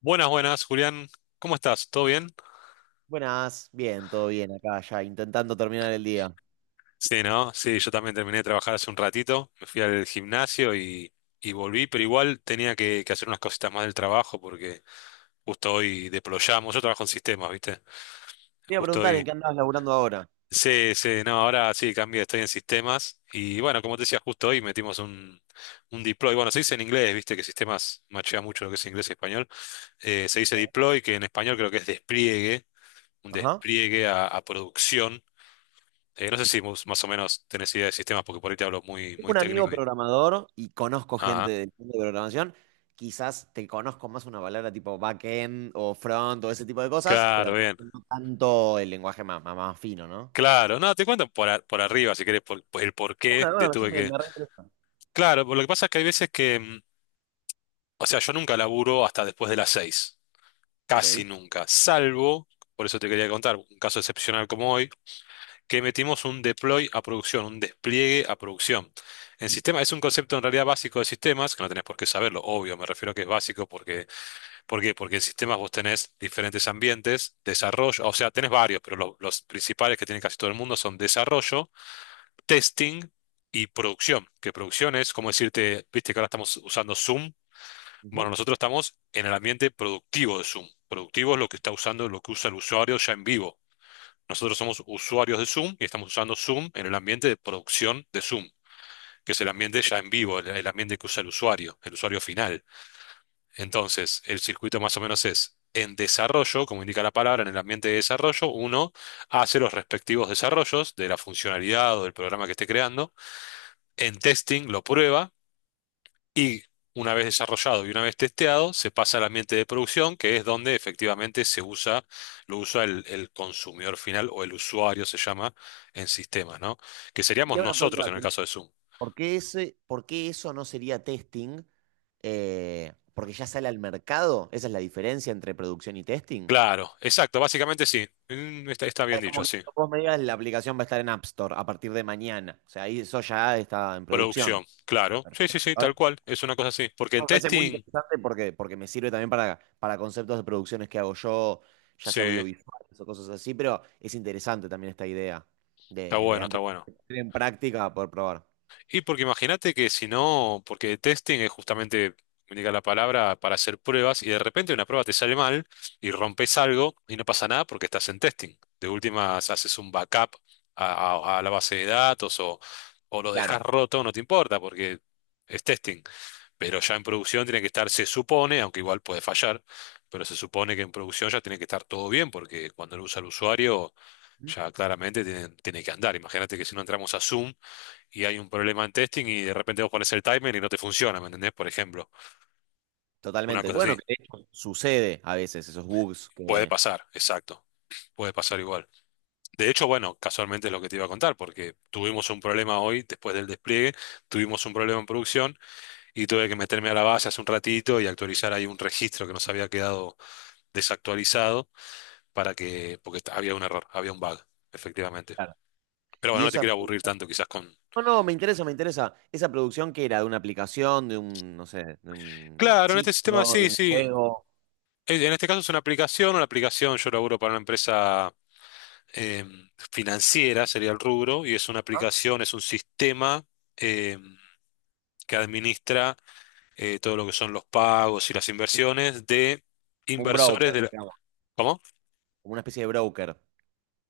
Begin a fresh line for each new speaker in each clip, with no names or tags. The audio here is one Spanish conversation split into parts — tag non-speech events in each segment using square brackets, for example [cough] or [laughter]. Buenas, buenas, Julián. ¿Cómo estás? ¿Todo bien?
Buenas, bien, todo bien acá ya, intentando terminar el día.
Sí, ¿no? Sí, yo también terminé de trabajar hace un ratito. Me fui al gimnasio y volví, pero igual tenía que hacer unas cositas más del trabajo porque justo hoy deployamos. Yo trabajo en sistemas, ¿viste?
Te iba a
Justo
preguntar en
hoy.
qué andabas laburando ahora.
Sí, sí, no, ahora sí cambié, estoy en sistemas. Y bueno, como te decía, justo hoy metimos un deploy. Bueno, se dice en inglés, ¿viste? Que sistemas machea mucho lo que es inglés y español. Se dice
Sí.
deploy, que en español creo que es despliegue, un
Ajá.
despliegue a producción. No sé si más o menos tenés idea de sistemas, porque por ahí te hablo muy,
Tengo
muy
un amigo
técnico. Y...
programador y conozco gente
Ajá.
del mundo de programación. Quizás te conozco más una palabra tipo backend o front o ese tipo de cosas, pero
Claro,
capaz
bien.
que no tanto el lenguaje más fino, ¿no?
Claro, no, te cuento por arriba, si querés, por el por qué
Una,
de
una,
tuve
me,
que...
me reinteresa.
Claro, por lo que pasa es que hay veces que, o sea, yo nunca laburo hasta después de las 6, casi
Ok.
nunca, salvo, por eso te quería contar, un caso excepcional como hoy, que metimos un deploy a producción, un despliegue a producción. En
Mm,
sistema, es un concepto en realidad básico de sistemas, que no tenés por qué saberlo, obvio, me refiero a que es básico porque ¿por qué? Porque en sistemas vos tenés diferentes ambientes, desarrollo, o sea, tenés varios, pero los principales que tiene casi todo el mundo son desarrollo, testing y producción. Que producción es como decirte, viste que ahora estamos usando Zoom. Bueno,
ujú.
nosotros estamos en el ambiente productivo de Zoom. Productivo es lo que está usando, lo que usa el usuario ya en vivo. Nosotros somos usuarios de Zoom y estamos usando Zoom en el ambiente de producción de Zoom, que es el ambiente ya en vivo, el ambiente que usa el usuario final. Entonces, el circuito más o menos es en desarrollo, como indica la palabra, en el ambiente de desarrollo, uno hace los respectivos desarrollos de la funcionalidad o del programa que esté creando. En testing lo prueba y una vez desarrollado y una vez testeado, se pasa al ambiente de producción, que es donde efectivamente se usa, lo usa el consumidor final o el usuario se llama en sistemas, ¿no? Que
Y
seríamos
te hago una
nosotros
pregunta,
en el
que no-
caso de Zoom.
por qué eso no sería testing? Porque ya sale al mercado. ¿Esa es la diferencia entre producción y testing?
Claro, exacto, básicamente sí. Está bien
Sea, como
dicho,
que
sí.
cuando vos me digas, la aplicación va a estar en App Store a partir de mañana. O sea, ahí eso ya está en producción.
Producción, claro. Sí, sí,
Perfecto.
sí,
Ahora,
tal cual. Es una cosa así. Porque en
me parece muy
testing,
interesante porque me sirve también para conceptos de producciones que hago yo, ya
sí,
sea audiovisuales o cosas así, pero es interesante también esta idea
está
de
bueno, está
antes
bueno.
de poner en práctica poder probar.
Y porque imagínate que si no, porque testing es justamente, me diga la palabra, para hacer pruebas y de repente una prueba te sale mal y rompes algo y no pasa nada porque estás en testing. De últimas haces un backup a la base de datos o lo dejas
Claro.
roto, no te importa porque es testing. Pero ya en producción tiene que estar, se supone, aunque igual puede fallar, pero se supone que en producción ya tiene que estar todo bien, porque cuando lo usa el usuario,
¿Mm?
ya claramente tiene, que andar. Imagínate que si no entramos a Zoom y hay un problema en testing y de repente vos pones el timer y no te funciona, ¿me entendés? Por ejemplo, una
Totalmente.
cosa así.
Bueno, que de hecho sucede a veces esos bugs
Puede
que...
pasar, exacto. Puede pasar igual. De hecho, bueno, casualmente es lo que te iba a contar, porque tuvimos un problema hoy, después del despliegue, tuvimos un problema en producción y tuve que meterme a la base hace un ratito y actualizar ahí un registro que nos había quedado desactualizado para que, porque había un error, había un bug, efectivamente.
Claro.
Pero
Y
bueno, no te
eso
quiero aburrir tanto quizás con...
No, no, me interesa, me interesa. ¿Esa producción que era? ¿De una aplicación? ¿De un, no sé, de un
Claro, en este sistema
sitio? ¿De
sí,
un
sí.
juego?
En este caso es una aplicación, yo laburo para una empresa eh, financiera, sería el rubro, y es una
¿Ah?
aplicación, es un sistema eh, que administra todo lo que son los pagos y las inversiones de
Como un
inversores
broker,
de la...
digamos.
¿Cómo?
Como una especie de broker.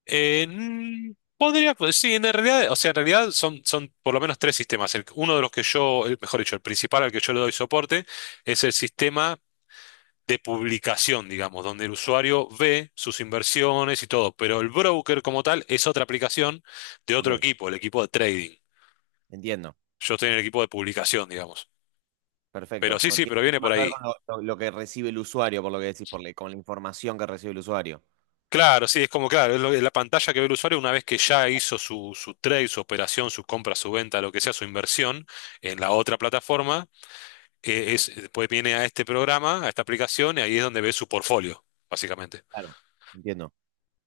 Eh, mm, Podría, pues sí, en realidad, o sea, en realidad son, por lo menos tres sistemas. Uno de los que yo, mejor dicho, el principal al que yo le doy soporte es el sistema de publicación, digamos, donde el usuario ve sus inversiones y todo, pero el broker como tal es otra aplicación de
Ok,
otro equipo, el equipo de trading.
entiendo.
Yo estoy en el equipo de publicación, digamos. Pero
Perfecto.
sí, sí,
Tiene
pero viene por
más que ver
ahí.
con lo que recibe el usuario, por lo que decís, con la información que recibe el usuario.
Claro, sí, es como, claro, es es la pantalla que ve el usuario una vez que ya hizo su, trade, su operación, su compra, su venta, lo que sea, su inversión en la otra plataforma, después viene a este programa, a esta aplicación, y ahí es donde ve su portfolio, básicamente.
Claro, entiendo.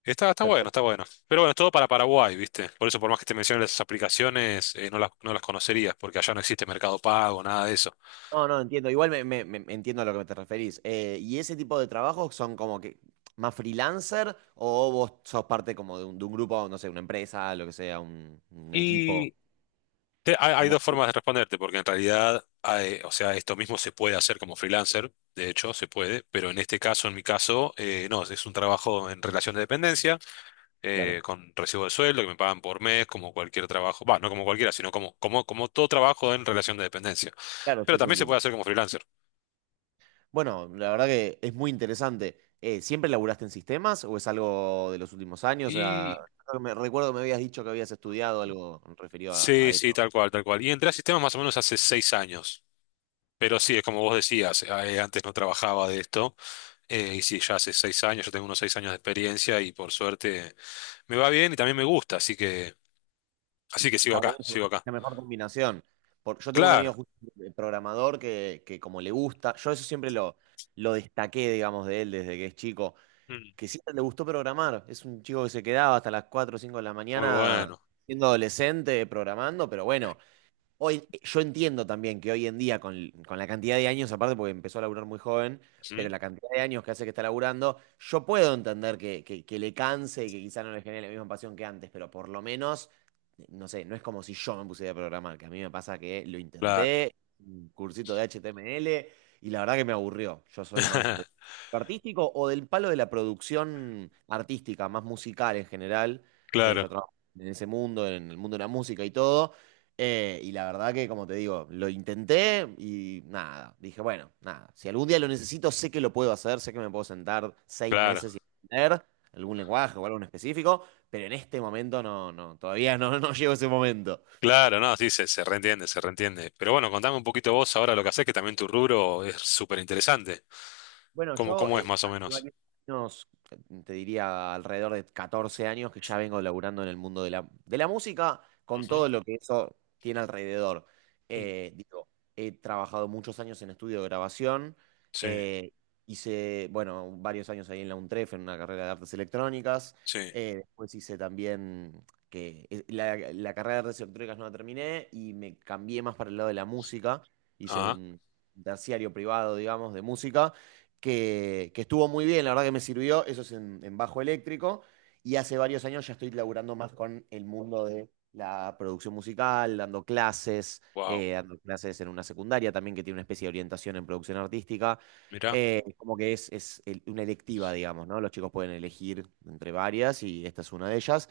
Está bueno, está
Perfecto.
bueno. Pero bueno, es todo para Paraguay, ¿viste? Por eso, por más que te mencionen esas aplicaciones, no las, conocerías, porque allá no existe Mercado Pago, nada de eso.
No, no, entiendo. Igual entiendo a lo que te referís. ¿Y ese tipo de trabajos son como que más freelancer o vos sos parte como de un grupo, no sé, una empresa, lo que sea, un equipo?
Hay
Como,
dos formas de responderte, porque en realidad, o sea, esto mismo se puede hacer como freelancer, de hecho, se puede, pero en este caso, en mi caso, no, es un trabajo en relación de dependencia,
claro,
con recibo de sueldo que me pagan por mes, como cualquier trabajo, va, no como cualquiera, sino como todo trabajo en relación de dependencia.
claro,
Pero
sí, sí,
también se
entiendo.
puede hacer como freelancer.
Bueno, la verdad que es muy interesante. ¿Siempre laburaste en sistemas o es algo de los últimos años? O sea,
Y
creo que recuerdo que me habías dicho que habías estudiado algo referido a
sí, sí,
eso.
tal cual, tal cual. Y entré a sistemas más o menos hace 6 años. Pero sí, es como vos decías, antes no trabajaba de esto, y sí, ya hace 6 años, yo tengo unos 6 años de experiencia y por suerte. Me va bien y también me gusta, así que sigo
Está
acá,
buenísimo,
sigo
es
acá.
la mejor combinación. Yo tengo un
Claro,
amigo justo, programador que como le gusta, yo eso siempre lo destaqué, digamos, de él desde que es chico,
mm,
que siempre le gustó programar. Es un chico que se quedaba hasta las cuatro o cinco de la
muy
mañana
bueno.
siendo adolescente programando, pero bueno. Hoy, yo entiendo también que hoy en día, con la cantidad de años, aparte porque empezó a laburar muy joven, pero
Ujú,
la cantidad de años que hace que está laburando, yo puedo entender que le canse y que quizá no le genere la misma pasión que antes, pero por lo menos, no sé, no es como si yo me pusiera a programar, que a mí me pasa que lo
claro,
intenté, un cursito de HTML, y la verdad que me aburrió. Yo soy más de
[laughs]
lo artístico o del palo de la producción artística, más musical en general. Yo
claro,
trabajo en ese mundo, en el mundo de la música y todo. Y la verdad que, como te digo, lo intenté y nada, dije, bueno, nada, si algún día lo necesito, sé que lo puedo hacer, sé que me puedo sentar seis
claro,
meses y aprender algún lenguaje o algo en específico, pero en este momento no, no, todavía no, [laughs] no llego a ese momento.
claro, no, sí, se reentiende, se reentiende. Pero bueno, contame un poquito vos ahora lo que haces, que también tu rubro es súper interesante.
Bueno,
¿Cómo,
yo
cómo es más o
hace
menos?
varios años, te diría alrededor de 14 años que ya vengo laburando en el mundo de la música, con
Ujú,
todo lo que eso tiene alrededor.
mm,
Digo, he trabajado muchos años en estudio de grabación,
sí,
eh, hice, bueno, varios años ahí en la UNTREF, en una carrera de artes electrónicas,
sí.
después hice también, que la carrera de artes electrónicas no la terminé y me cambié más para el lado de la música, hice
Ah,
un terciario privado, digamos, de música que estuvo muy bien, la verdad que me sirvió, eso es en bajo eléctrico, y hace varios años ya estoy laburando más con el mundo de la producción musical,
wow,
dando clases en una secundaria también que tiene una especie de orientación en producción artística,
mirá,
como que una electiva, digamos, ¿no? Los chicos pueden elegir entre varias y esta es una de ellas,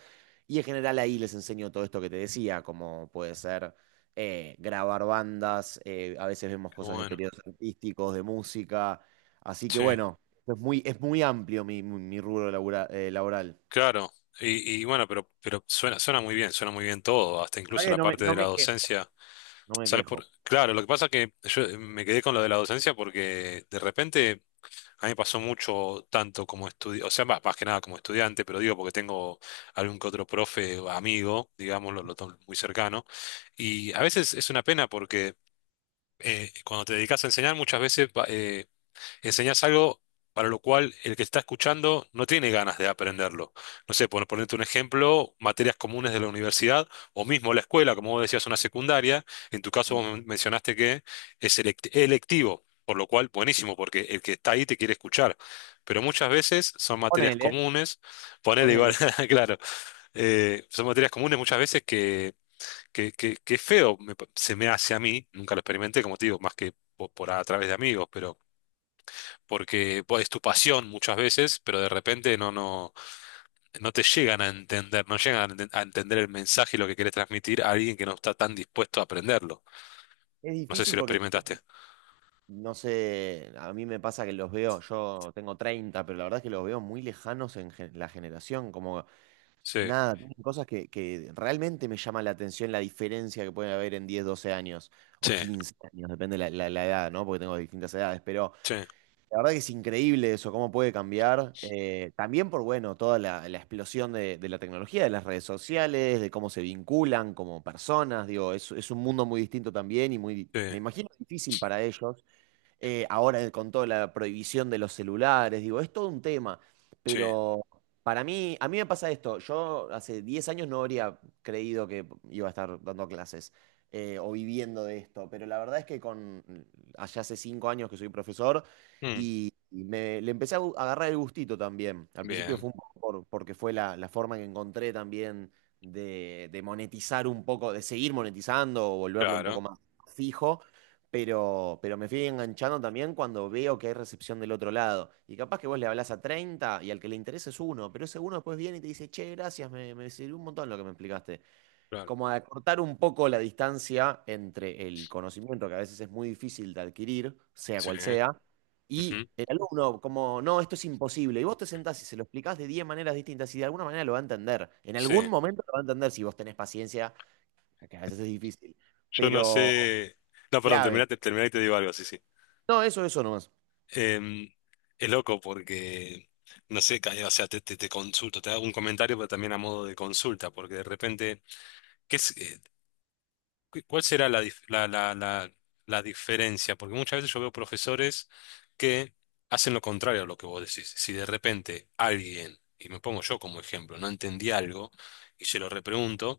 y en general ahí les enseño todo esto que te decía, como puede ser grabar bandas, a veces vemos
qué
cosas de
bueno.
periodos artísticos, de música. Así que
Sí,
bueno, es muy amplio mi rubro laboral.
claro. Y bueno, pero suena muy bien, suena muy bien todo, hasta
La
incluso
verdad que
la
no me,
parte
no
de la
me quejo,
docencia.
no me
¿Sabes
quejo.
por? Claro, lo que pasa es que yo me quedé con lo de la docencia porque de repente a mí me pasó mucho tanto como estudiante, o sea, más que nada como estudiante, pero digo porque tengo algún que otro profe o amigo, digámoslo, lo tomo muy cercano, y a veces es una pena porque cuando te dedicas a enseñar muchas veces enseñás algo para lo cual el que está escuchando no tiene ganas de aprenderlo. No sé, por ponerte un ejemplo, materias comunes de la universidad o mismo la escuela, como vos decías, una secundaria. En tu caso, vos mencionaste que es electivo, por lo cual, buenísimo, porque el que está ahí te quiere escuchar. Pero muchas veces son materias
Ponele,
comunes, ponele igual,
ponele.
[laughs] claro, son materias comunes muchas veces que es feo, se me hace a mí, nunca lo experimenté, como te digo, más que a través de amigos, pero porque pues, es tu pasión muchas veces, pero de repente no, te llegan a entender, no llegan a entender el mensaje y lo que querés transmitir a alguien que no está tan dispuesto a aprenderlo.
Es
No sé si
difícil
lo
porque
experimentaste.
también, no sé, a mí me pasa que los veo, yo tengo 30 pero la verdad es que los veo muy lejanos en la generación, como
Sí,
nada, tienen cosas que realmente me llama la atención la diferencia que puede haber en 10 12 años
sí,
o 15 años, depende la edad, ¿no? Porque tengo distintas edades, pero
sí,
la verdad que es increíble eso, cómo puede cambiar. También por, bueno, toda la explosión de la tecnología, de las redes sociales, de cómo se vinculan como personas. Digo, es un mundo muy distinto también y muy,
sí,
me imagino, difícil para ellos ahora con toda la prohibición de los celulares, digo, es todo un tema,
sí.
pero para mí, a mí me pasa esto, yo hace 10 años no habría creído que iba a estar dando clases o viviendo de esto, pero la verdad es que con, allá hace 5 años que soy profesor
Mm,
y le empecé a agarrar el gustito también, al principio
bien,
fue un poco porque fue la forma que encontré también de monetizar un poco, de seguir monetizando o volverlo un poco
claro,
más fijo pero me fui enganchando también cuando veo que hay recepción del otro lado. Y capaz que vos le hablás a 30 y al que le interesa es uno, pero ese uno después viene y te dice, che, gracias, me sirvió un montón lo que me explicaste.
claro.
Como a cortar un poco la distancia entre el conocimiento, que a veces es muy difícil de adquirir, sea
Sí,
cual sea, y
ujú,
el alumno, como, no, esto es imposible. Y vos te sentás y se lo explicás de 10 maneras distintas y de alguna manera lo va a entender. En
sí.
algún momento lo va a entender si vos tenés paciencia, que a veces es difícil,
Yo no
pero
sé. No, perdón,
clave.
terminate, terminate y te digo algo, sí, sí.
No, eso nomás.
Em, es loco porque, no sé, o sea, te consulto, te hago un comentario, pero también a modo de consulta, porque de repente, ¿qué es? ¿Cuál será la, dif- la diferencia? Porque muchas veces yo veo profesores que hacen lo contrario a lo que vos decís. Si de repente alguien, y me pongo yo como ejemplo, no entendí algo y se lo repregunto,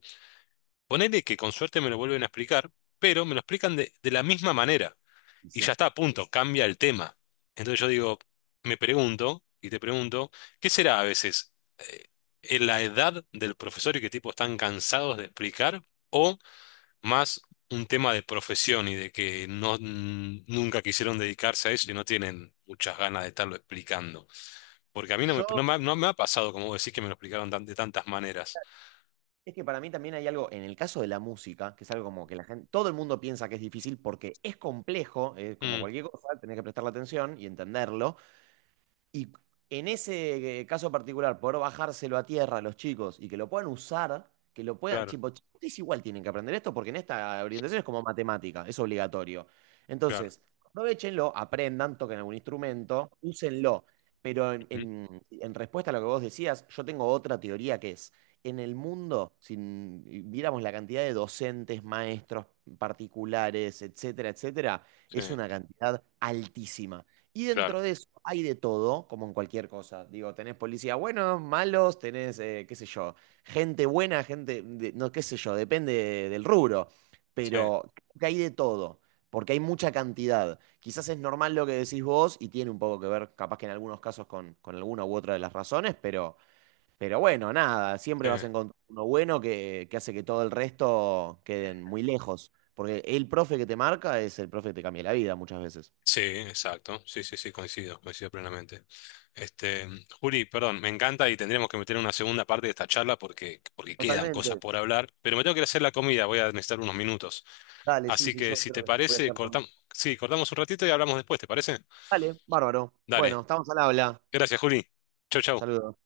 ponele que con suerte me lo vuelven a explicar, pero me lo explican de la misma manera
Y
y
sí.
ya está a punto, cambia el tema. Entonces yo digo, me pregunto y te pregunto, ¿qué será a veces eh, en la edad del profesor y qué tipo están cansados de explicar o más un tema de profesión y de que no nunca quisieron dedicarse a eso y no tienen muchas ganas de estarlo explicando? Porque a mí
Yo,
no me ha pasado, como vos decís, que me lo explicaron de tantas maneras.
es que para mí también hay algo, en el caso de la música, que es algo como que la gente, todo el mundo piensa que es difícil porque es complejo, es como
Mm,
cualquier cosa, tenés que prestarle atención y entenderlo, y en ese caso particular, poder bajárselo a tierra a los chicos y que lo puedan usar, que lo puedan,
claro,
tipo, "Ustedes igual tienen que aprender esto porque en esta orientación es como matemática, es obligatorio.
claro.
Entonces, aprovechenlo, aprendan, toquen algún instrumento, úsenlo. Pero en,
Ujú,
en- en respuesta a lo que vos decías, yo tengo otra teoría que es, en el mundo, si viéramos la cantidad de docentes, maestros particulares, etcétera, etcétera,
sí,
es una cantidad altísima. Y
claro.
dentro de eso hay de todo, como en cualquier cosa. Digo, tenés policías buenos, malos, tenés, qué sé yo, gente buena, gente, no, qué sé yo, depende del rubro.
Sí,
Pero creo que hay de todo, porque hay mucha cantidad. Quizás es normal lo que decís vos y tiene un poco que ver, capaz que en algunos casos, con alguna u otra de las razones, pero bueno, nada, siempre
sí.
vas a encontrar uno bueno que hace que todo el resto queden muy lejos. Porque el profe que te marca es el profe que te cambia la vida muchas veces.
Sí, exacto. Sí, sí, sí, coincido, coincido plenamente. Este, Juli, perdón, me encanta y tendríamos que meter una segunda parte de esta charla porque quedan cosas
Totalmente.
por hablar, pero me tengo que ir a hacer la comida, voy a necesitar unos minutos.
Dale, sí,
Así
sí,
que
yo
si
creo
te
que voy a
parece,
estar conmigo.
cortamos, sí, cortamos un ratito y hablamos después, ¿te parece?
Dale, bárbaro.
Dale.
Bueno, estamos al habla.
Gracias, Juli. Chau, chau.
Saludos.